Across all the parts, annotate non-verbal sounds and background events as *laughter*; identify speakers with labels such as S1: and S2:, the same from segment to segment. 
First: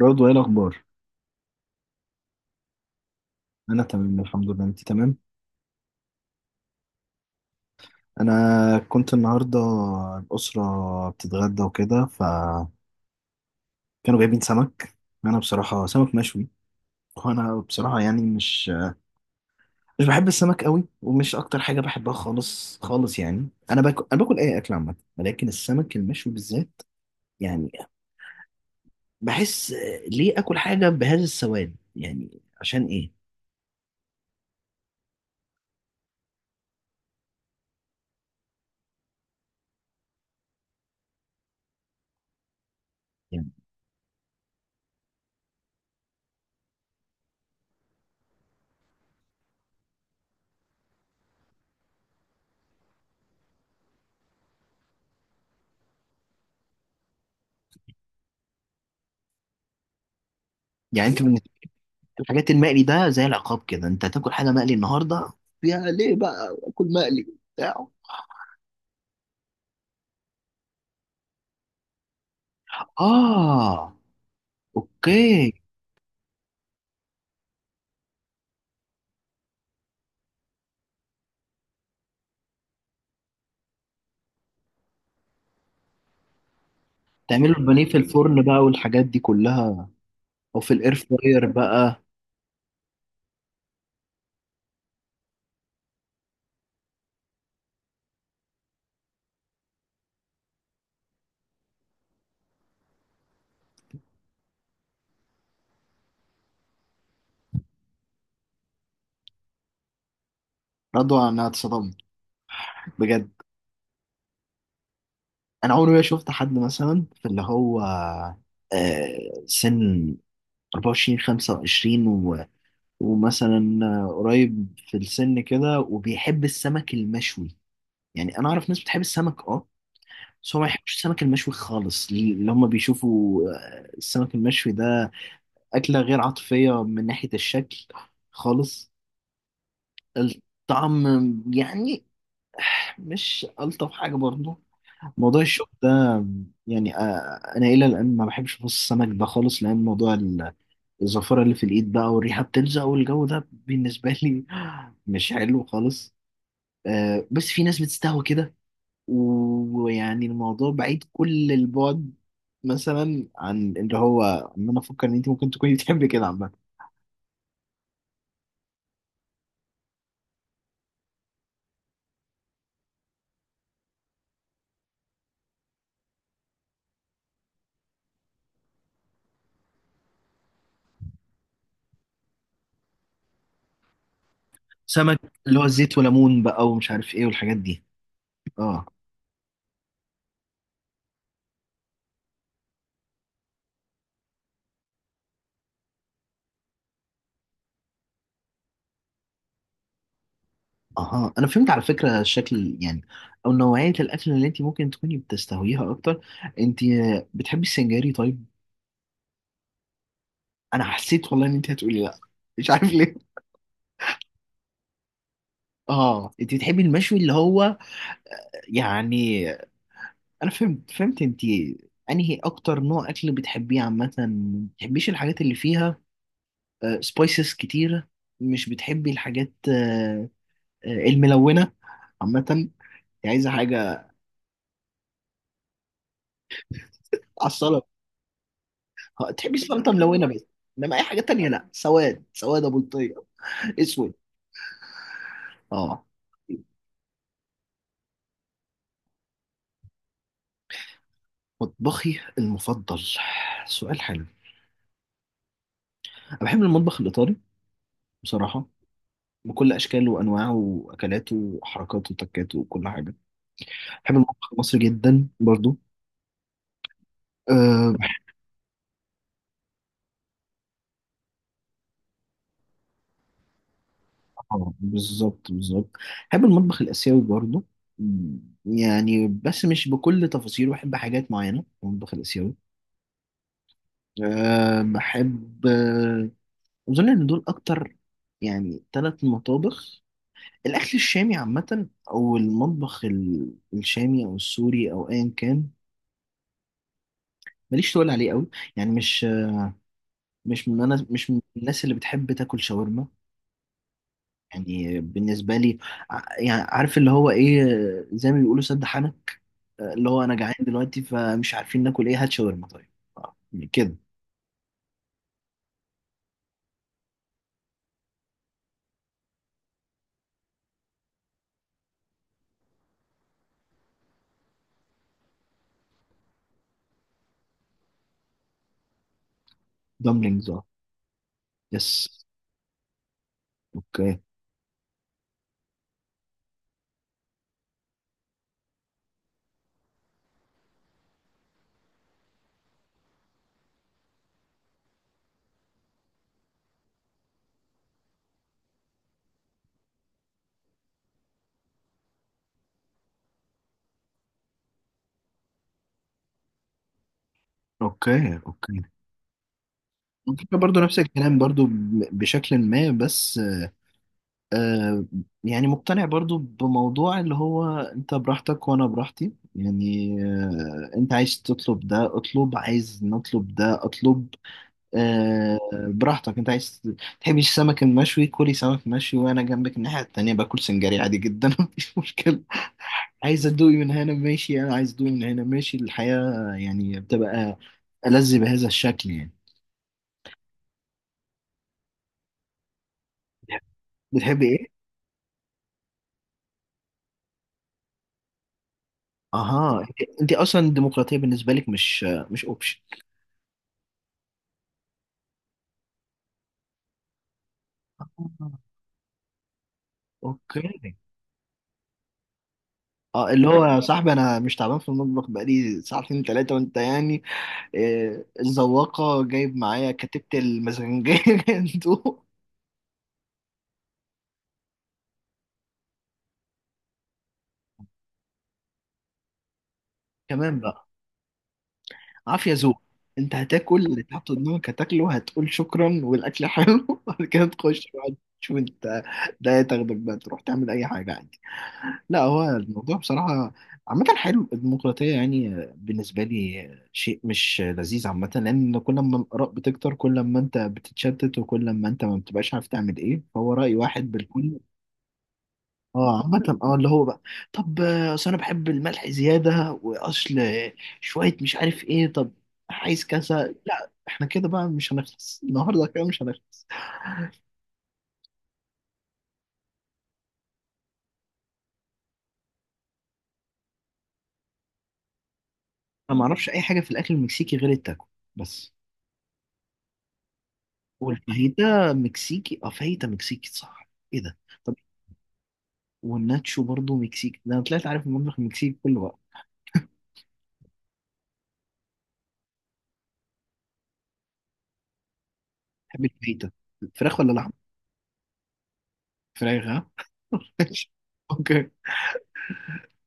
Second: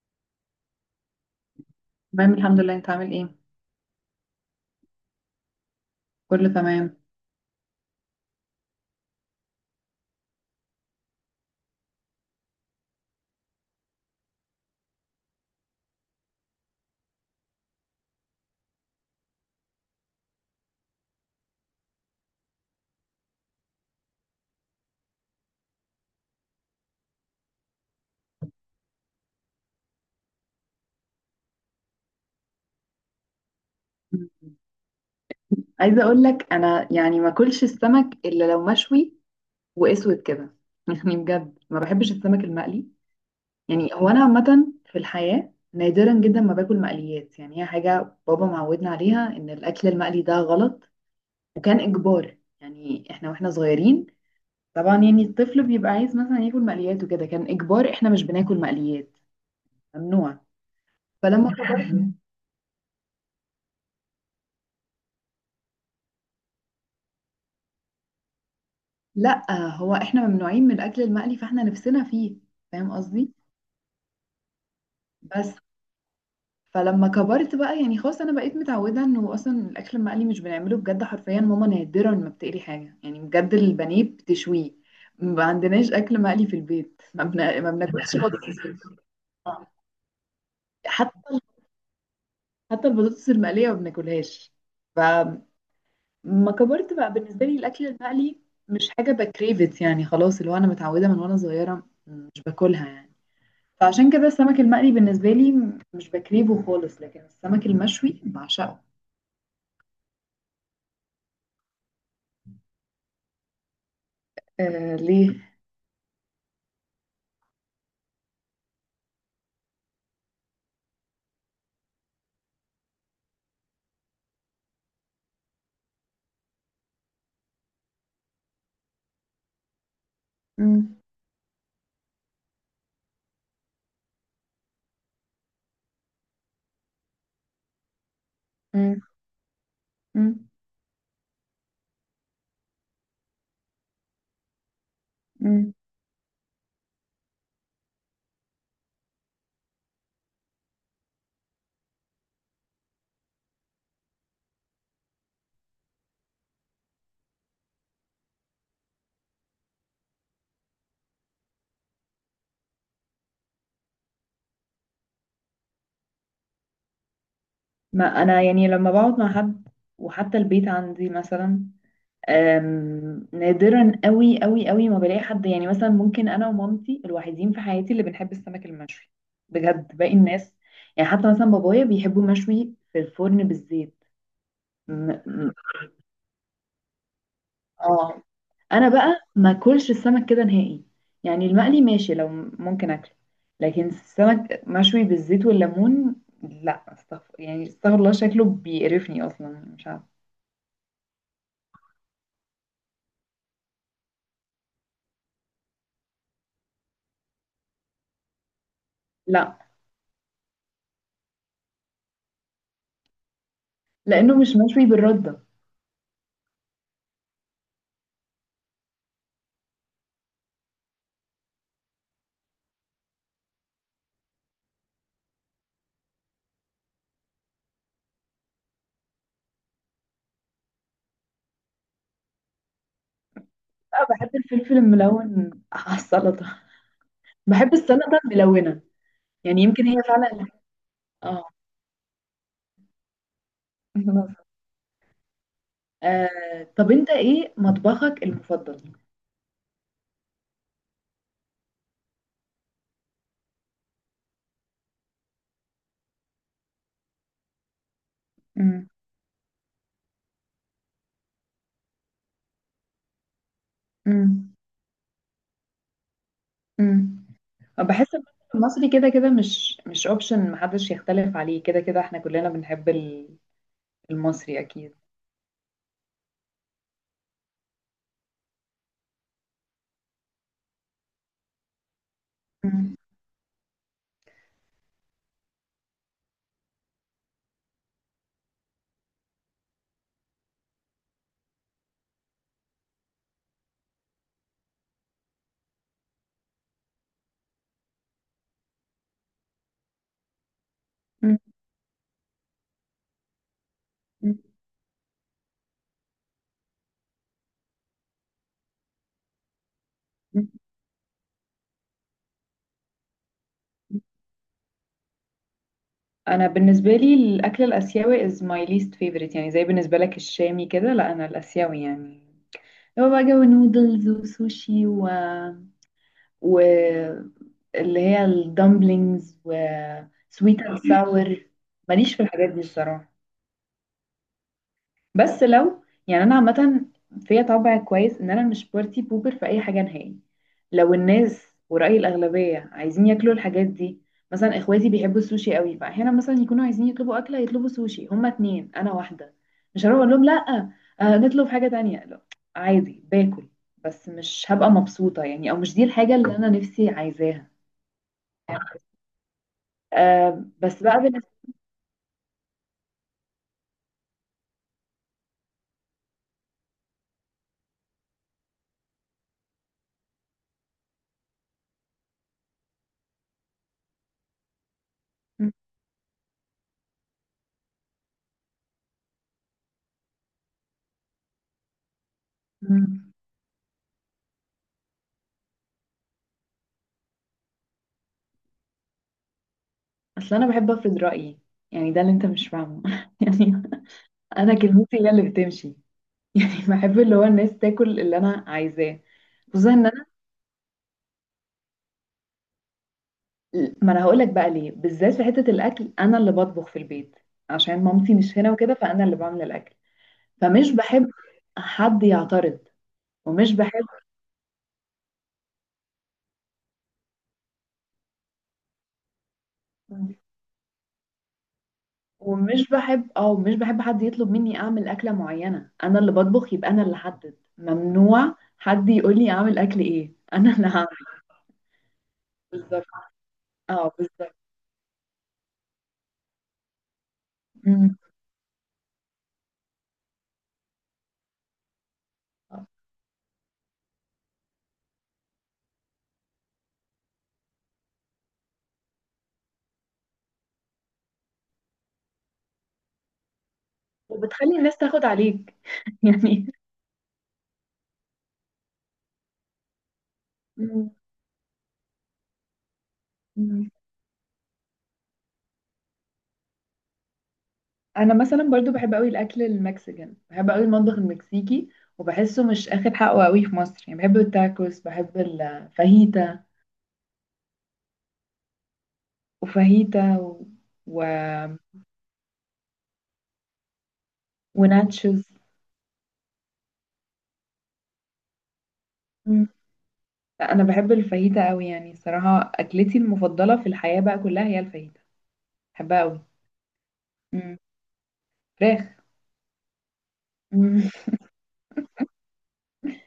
S1: برضو ايه الاخبار؟
S2: تمام الحمد لله، انت عامل ايه؟
S1: انا تمام الحمد لله، انت تمام؟
S2: كله تمام.
S1: انا كنت النهارده الاسره بتتغدى وكده، فكانوا جايبين سمك. انا بصراحه سمك مشوي، وانا بصراحه يعني مش بحب السمك قوي، ومش اكتر حاجه بحبها خالص خالص. يعني انا باكل اي اكل عامه، ولكن السمك المشوي بالذات يعني بحس، ليه اكل حاجه بهذا السواد؟ يعني عشان ايه؟
S2: مم. عايزه اقول لك، انا يعني ما اكلش السمك الا لو مشوي واسود كده *laughs* يعني بجد ما بحبش السمك المقلي.
S1: يعني
S2: يعني هو انا عامه في الحياه نادرا جدا ما باكل مقليات. يعني هي حاجه بابا معودنا عليها ان الاكل المقلي ده غلط. وكان اجبار يعني احنا واحنا صغيرين. طبعا يعني الطفل بيبقى عايز مثلا ياكل مقليات وكده كان اجبار احنا مش بناكل مقليات. ممنوع.
S1: يعني انت بالنسبه
S2: فلما كبرت.
S1: الحاجات المقلي ده زي العقاب كده، انت هتاكل حاجه مقلي النهارده يا ليه بقى اكل مقلي بتاع.
S2: لا، هو احنا ممنوعين من الاكل المقلي، فاحنا نفسنا فيه. فاهم قصدي؟
S1: اه اوكي.
S2: بس. فلما كبرت بقى يعني خلاص انا بقيت متعوده انه اصلا الاكل المقلي مش بنعمله. بجد حرفيا ماما نادرا ما بتقلي حاجه. يعني بجد البانيه بتشويه. ما عندناش اكل مقلي في البيت.
S1: تعملوا
S2: ما
S1: البانيه في
S2: بناكلش
S1: الفرن بقى
S2: بطاطس.
S1: والحاجات دي كلها، او في الاير
S2: حتى
S1: فراير بقى.
S2: حتى البطاطس المقليه ما بناكلهاش. فما كبرت بقى بالنسبه لي الاكل المقلي مش حاجه بكريفت. يعني خلاص اللي هو انا متعوده من وانا صغيره مش باكلها يعني. فعشان كده السمك المقلي بالنسبة لي مش بكرهه خالص، لكن السمك المشوي بعشقه.
S1: رضوى انا اتصدمت بجد.
S2: آه، ليه؟
S1: انا عمري ما شفت حد مثلا في اللي هو سن 24 25 و... ومثلا قريب في السن كده وبيحب السمك المشوي. يعني انا اعرف ناس بتحب السمك، اه، بس هو ما يحبش
S2: مم.
S1: السمك المشوي خالص، ليه اللي هم بيشوفوا السمك المشوي ده أكلة غير عاطفية من ناحية الشكل خالص.
S2: مم. مم.
S1: الطعم يعني مش ألطف حاجة برضه، موضوع الشوك
S2: مم.
S1: ده. يعني أنا إلى الآن ما بحبش أبص السمك ده خالص، لأن موضوع الزفرة اللي في الإيد بقى والريحة بتلزق والجو ده بالنسبة *laughs* لي مش حلو خالص. بس في ناس بتستهوى كده، ويعني الموضوع بعيد كل البعد مثلا عن اللي هو ان انا افكر ان انت ممكن تكوني *laughs* بتحبي كده عامه.
S2: ما أنا يعني لما بقعد مع حد، وحتى البيت عندي مثلا، نادرا قوي قوي قوي ما بلاقي حد. يعني مثلا ممكن أنا ومامتي الوحيدين في حياتي اللي بنحب السمك المشوي. بجد باقي الناس، يعني حتى مثلا بابايا بيحبوا مشوي في الفرن بالزيت. م-
S1: سمك
S2: م-
S1: اللي هو زيت وليمون بقى ومش عارف ايه والحاجات دي.
S2: اه.
S1: اه.
S2: انا بقى ما اكلش السمك كده نهائي. يعني المقلي ماشي لو ممكن اكله، لكن السمك مشوي بالزيت والليمون، لا، استغفر. يعني استغفر الله شكله بيقرفني اصلا مش عارفه.
S1: اها انا فهمت على فكره الشكل يعني، او نوعيه الاكل اللي انت ممكن تكوني بتستهويها اكتر. انت بتحبي السنجاري طيب؟
S2: لا،
S1: انا حسيت والله ان انت هتقولي لا، مش عارف ليه.
S2: لانه مش مشوي بالرده.
S1: اه انت بتحبي المشوي اللي هو يعني، انا فهمت انت انهي اكتر نوع اكل بتحبيه عامه. ما بتحبيش الحاجات اللي فيها سبايسز كتيره، مش بتحبي الحاجات الملونه عامه، انت عايزه حاجه
S2: لا، بحب الفلفل الملون *laughs* على السلطه.
S1: على
S2: بحب
S1: السلطه.
S2: السلطه الملونه.
S1: تحبي
S2: يعني يمكن
S1: السلطه
S2: هي
S1: ملونه بس،
S2: فعلا.
S1: انما اي حاجه
S2: اه.
S1: تانية لا، سواد سواد ابو بلطيه اسود.
S2: *laughs*
S1: اه.
S2: طب انت ايه مطبخك المفضل؟
S1: مطبخي المفضل؟ سؤال حلو. انا بحب المطبخ الايطالي بصراحه بكل اشكاله وانواعه واكلاته وحركاته وتكاته وكل حاجه. بحب المطبخ
S2: امم.
S1: المصري جدا برضو.
S2: امم.
S1: أه بحب.
S2: بحس المثل المصري كده كده مش اوبشن، محدش يختلف عليه. كده كده احنا كلنا بنحب المصري
S1: طبعاً،
S2: اكيد.
S1: بالظبط بالظبط. بحب المطبخ الآسيوي برضه، م، يعني بس مش بكل تفاصيله، بحب حاجات معينة في المطبخ الآسيوي.
S2: مم.
S1: أه بحب أظن إن دول أكتر يعني ثلاث مطابخ. الأكل الشامي عامة أو المطبخ الشامي أو السوري أو أيا كان، ماليش تقول عليه قوي. يعني مش مش من أنا مش
S2: مم.
S1: من الناس اللي بتحب تاكل شاورما.
S2: مم.
S1: يعني بالنسبة لي يعني عارف اللي هو إيه، زي ما بيقولوا سد حنك، اللي هو انا
S2: مم.
S1: جعان دلوقتي فمش عارفين ناكل ايه، هات شاورما طيب. آه، كده.
S2: انا بالنسبه لي الاكل الاسيوي is my least favorite، يعني زي بالنسبه لك الشامي كده. لا انا الاسيوي، يعني هو بقى جو نودلز وسوشي و اللي هي الدمبلينجز و
S1: دمبلينجز
S2: sweet
S1: اه.
S2: and sour. ماليش
S1: يس.
S2: في الحاجات دي الصراحه.
S1: اوكي
S2: بس لو يعني انا عامه فيا طبع كويس ان انا مش بارتي بوبر في اي حاجه نهائي. لو الناس ورأي الاغلبيه عايزين ياكلوا الحاجات دي، مثلا اخواتي بيحبوا السوشي قوي. فاحيانا مثلا يكونوا عايزين يطلبوا اكله يطلبوا سوشي، هما اتنين انا واحده. مش هروح اقول لهم لا، آه نطلب حاجه تانية. لا، عادي باكل، بس مش هبقى مبسوطه يعني، او مش دي الحاجه اللي انا نفسي عايزاها.
S1: اوكي اوكي.
S2: آه
S1: الفكرة برضو
S2: بس
S1: نفس
S2: بقى بالنسبه.
S1: الكلام برضو بشكل ما بس. آه، يعني مقتنع برضو بموضوع اللي هو انت براحتك وانا براحتي. يعني آه انت عايز تطلب ده اطلب، عايز نطلب ده اطلب.
S2: م-
S1: آه، براحتك. انت عايز تحبش السمك المشوي كلي سمك مشوي، وانا جنبك الناحية التانية باكل سنجاري عادي جدا *laughs* مفيش مشكلة.
S2: م-
S1: عايز ادوقي من هنا ماشي، انا عايز ادوقي من هنا ماشي. الحياة يعني بتبقى ألذ بهذا الشكل يعني.
S2: اصل انا بحب افرض رأيي. يعني ده اللي انت مش فاهمه *laughs* يعني
S1: بتحبي
S2: انا
S1: ايه؟
S2: كلمتي هي اللي بتمشي *laughs* يعني بحب اللي هو الناس تاكل اللي انا عايزاه. خصوصا
S1: اها
S2: ان انا،
S1: انت اصلا الديمقراطية بالنسبة لك مش مش اوبشن.
S2: ما انا هقول لك بقى ليه، بالذات في حته الاكل انا اللي بطبخ في البيت. عشان مامتي مش
S1: آه،
S2: هنا وكده، فانا اللي بعمل الاكل. فمش
S1: اوكي.
S2: بحب حد يعترض.
S1: اه اللي
S2: ومش
S1: هو يا
S2: بحب
S1: صاحبي انا مش تعبان في المطبخ بقالي ساعتين ثلاثه وانت يعني الزواقه جايب معايا كتبت المزنجيه *laughs* انتوا
S2: ومش بحب مش بحب حد يطلب مني اعمل اكله معينه. انا اللي بطبخ يبقى انا اللي احدد. ممنوع حد يقول لي اعمل اكل ايه *laughs* انا
S1: كمان
S2: اللي هعمل.
S1: بقى. عافية ذوق.
S2: بالظبط.
S1: انت هتاكل
S2: اه
S1: اللي تحط
S2: بالظبط.
S1: قدامك هتاكله، هتقول شكرا والاكل حلو *laughs* وبعد كده تخش
S2: أمم.
S1: بقى تشوف انت ده، تاخدك بقى تروح تعمل اي حاجة عادي. لا هو الموضوع بصراحة عامة حلو الديمقراطية يعني، بالنسبة لي شيء مش لذيذ عامة، لأن كل ما الآراء بتكتر كل ما أنت بتتشتت، وكل ما أنت ما بتبقاش عارف تعمل إيه، فهو رأي واحد بالكل.
S2: وبتخلي الناس تاخد عليك *laughs*
S1: اه
S2: يعني.
S1: عامة اه اللي هو بقى طب اصل انا بحب الملح زيادة، واصل
S2: مم.
S1: شوية مش عارف ايه، طب عايز كذا،
S2: مم.
S1: لا احنا كده بقى مش هنخلص *laughs* النهارده كده مش هنخلص.
S2: انا مثلا برضو بحب قوي الاكل المكسيكان، بحب قوي المطبخ المكسيكي. وبحسه مش اخد حقه قوي في مصر. يعني بحب التاكوس بحب
S1: انا ما
S2: الفاهيتا
S1: اعرفش اي حاجة في الاكل المكسيكي غير التاكو بس.
S2: وفاهيتا و...
S1: والفاهيتا مكسيكي؟ اه فاهيتا مكسيكي صح ايه ده. طب
S2: وناتشوز.
S1: والناتشو برضو مكسيكي؟ ده انا طلعت عارف المطبخ المكسيكي كله بقى.
S2: مم. لا، انا بحب الفاهيتا قوي. يعني صراحة اكلتي المفضلة في الحياة بقى كلها هي الفاهيتا. بحبها
S1: بحب
S2: قوي.
S1: الفاهيتا. فراخ ولا لحم؟
S2: مم. فراخ.
S1: فراخ ها. *laughs*
S2: مم.
S1: ماشي.
S2: *laughs*
S1: اوكي.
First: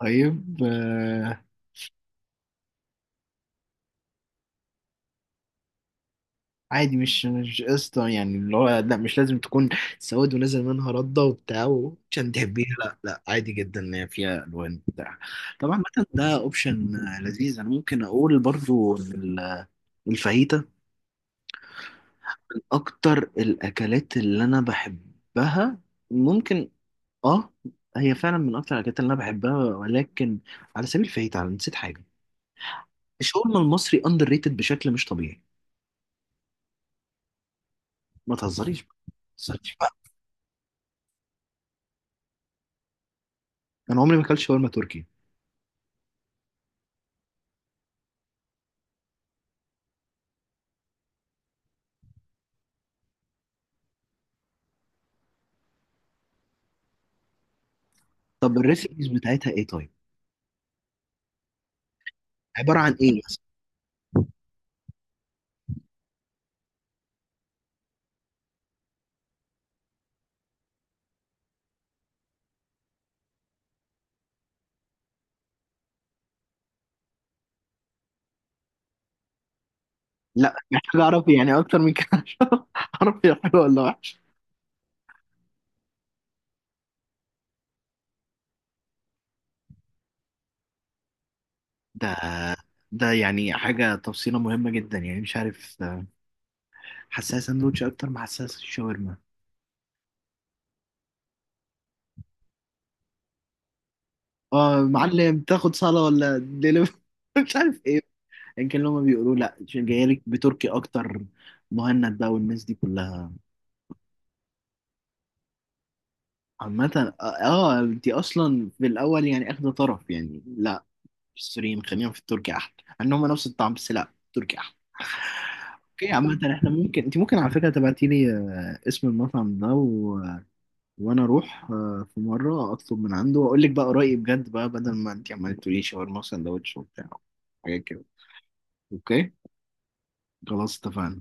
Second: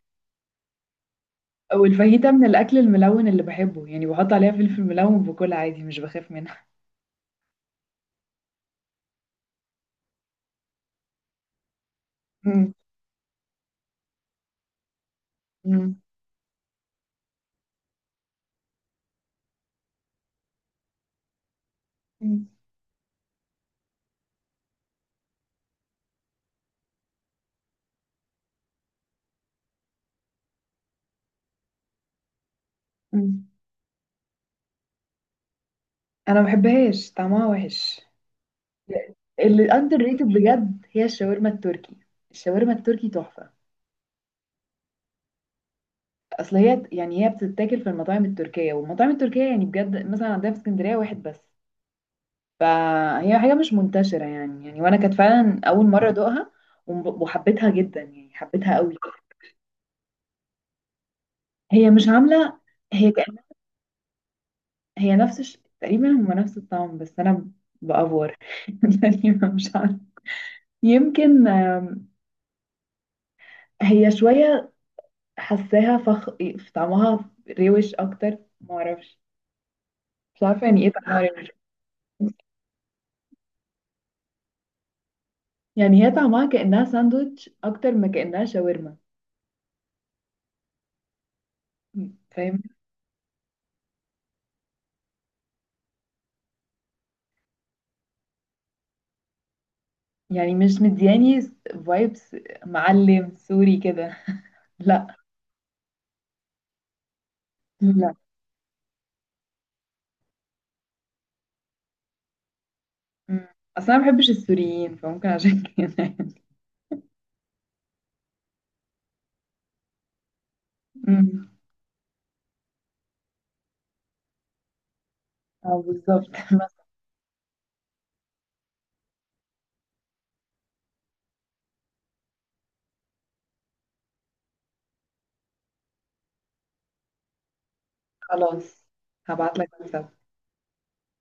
S1: طيب
S2: والفاهيتا من الاكل الملون اللي بحبه. يعني بحط عليها فلفل ملون وباكلها عادي مش بخاف منها.
S1: عادي مش مش قصة يعني اللي هو، لا مش لازم تكون سواد ونازل منها ردة وبتاع وعشان
S2: مم.
S1: تحبيها، لا لا عادي جدا ان هي فيها الوان بتاع. طبعا
S2: مم.
S1: مثلا ده اوبشن لذيذ. انا ممكن اقول برضو إن الفاهيتا من
S2: *laughs*
S1: اكتر الاكلات اللي انا بحبها، ممكن، اه. هي فعلا من اكتر الاكلات اللي انا بحبها، ولكن على سبيل الفاهيتا انا نسيت حاجة.
S2: مم.
S1: الشاورما المصري اندر ريتد بشكل مش طبيعي.
S2: انا ما بحبهاش طعمها وحش.
S1: ما تهزريش بقى ما
S2: اللي
S1: تهزريش بقى.
S2: اندر ريتد بجد هي الشاورما التركي. الشاورما التركي تحفه.
S1: انا عمري ما اكلت شاورما تركي.
S2: اصل هي يعني هي بتتاكل في المطاعم التركيه، والمطاعم التركيه يعني بجد مثلا عندنا في اسكندريه واحد بس. فهي حاجه مش منتشره يعني وانا كانت فعلا اول مره ادوقها. وحبيتها جدا يعني
S1: طب
S2: حبيتها قوي.
S1: الريسبيز بتاعتها ايه طيب؟
S2: هي مش عامله.
S1: عباره عن
S2: هي
S1: ايه مثلا؟
S2: كأن- هي نفس تقريبا هما نفس الطعم، بس انا بافور *laughs* يعني مش عارفه. يمكن هي شويه حاساها فخ. طعمها روش اكتر معرفش. مش
S1: لا
S2: عارفه يعني ايه
S1: محتاج
S2: طعمها
S1: اعرف
S2: روش.
S1: يعني اكتر من كده، عشان اعرف هي حلوه ولا وحشه.
S2: يعني هي طعمها كأنها ساندوتش أكتر ما كأنها شاورما.
S1: ده
S2: فاهم؟
S1: ده يعني حاجه تفصيله مهمه جدا يعني مش عارف، حساسه ساندوتش اكتر ما حساسه الشاورما.
S2: يعني مش مدياني فايبس. معلم سوري كده.
S1: اه
S2: لا،
S1: معلم، تاخد صاله ولا دليفري؟ *laughs* مش عارف ايه.
S2: لا.
S1: يمكن لما بيقولوا لا جايه لك بتركي اكتر، مهند بقى والناس دي كلها.
S2: مم. أصلا ما بحبش السوريين فممكن عشان كده.
S1: عامة اه انتي اصلا في الاول يعني اخده طرف يعني لا،
S2: مم.
S1: السوريين خلينا في التركي احلى. انهم نفس الطعم، بس لا التركي احلى.
S2: اه
S1: اوكي
S2: بالظبط
S1: عامة
S2: *laughs*
S1: احنا
S2: بس.
S1: ممكن، انت ممكن على فكرة تبعتي لي اسم المطعم ده و... وانا اروح في مرة اطلب من عنده واقول لك بقى رأيي بجد بقى، بدل ما انت عمالة تقولي شاورما وسندوتش وبتاع حاجات كده.
S2: خلاص،
S1: اوكي.
S2: هبعتلك واتساب.
S1: خلاص اتفقنا.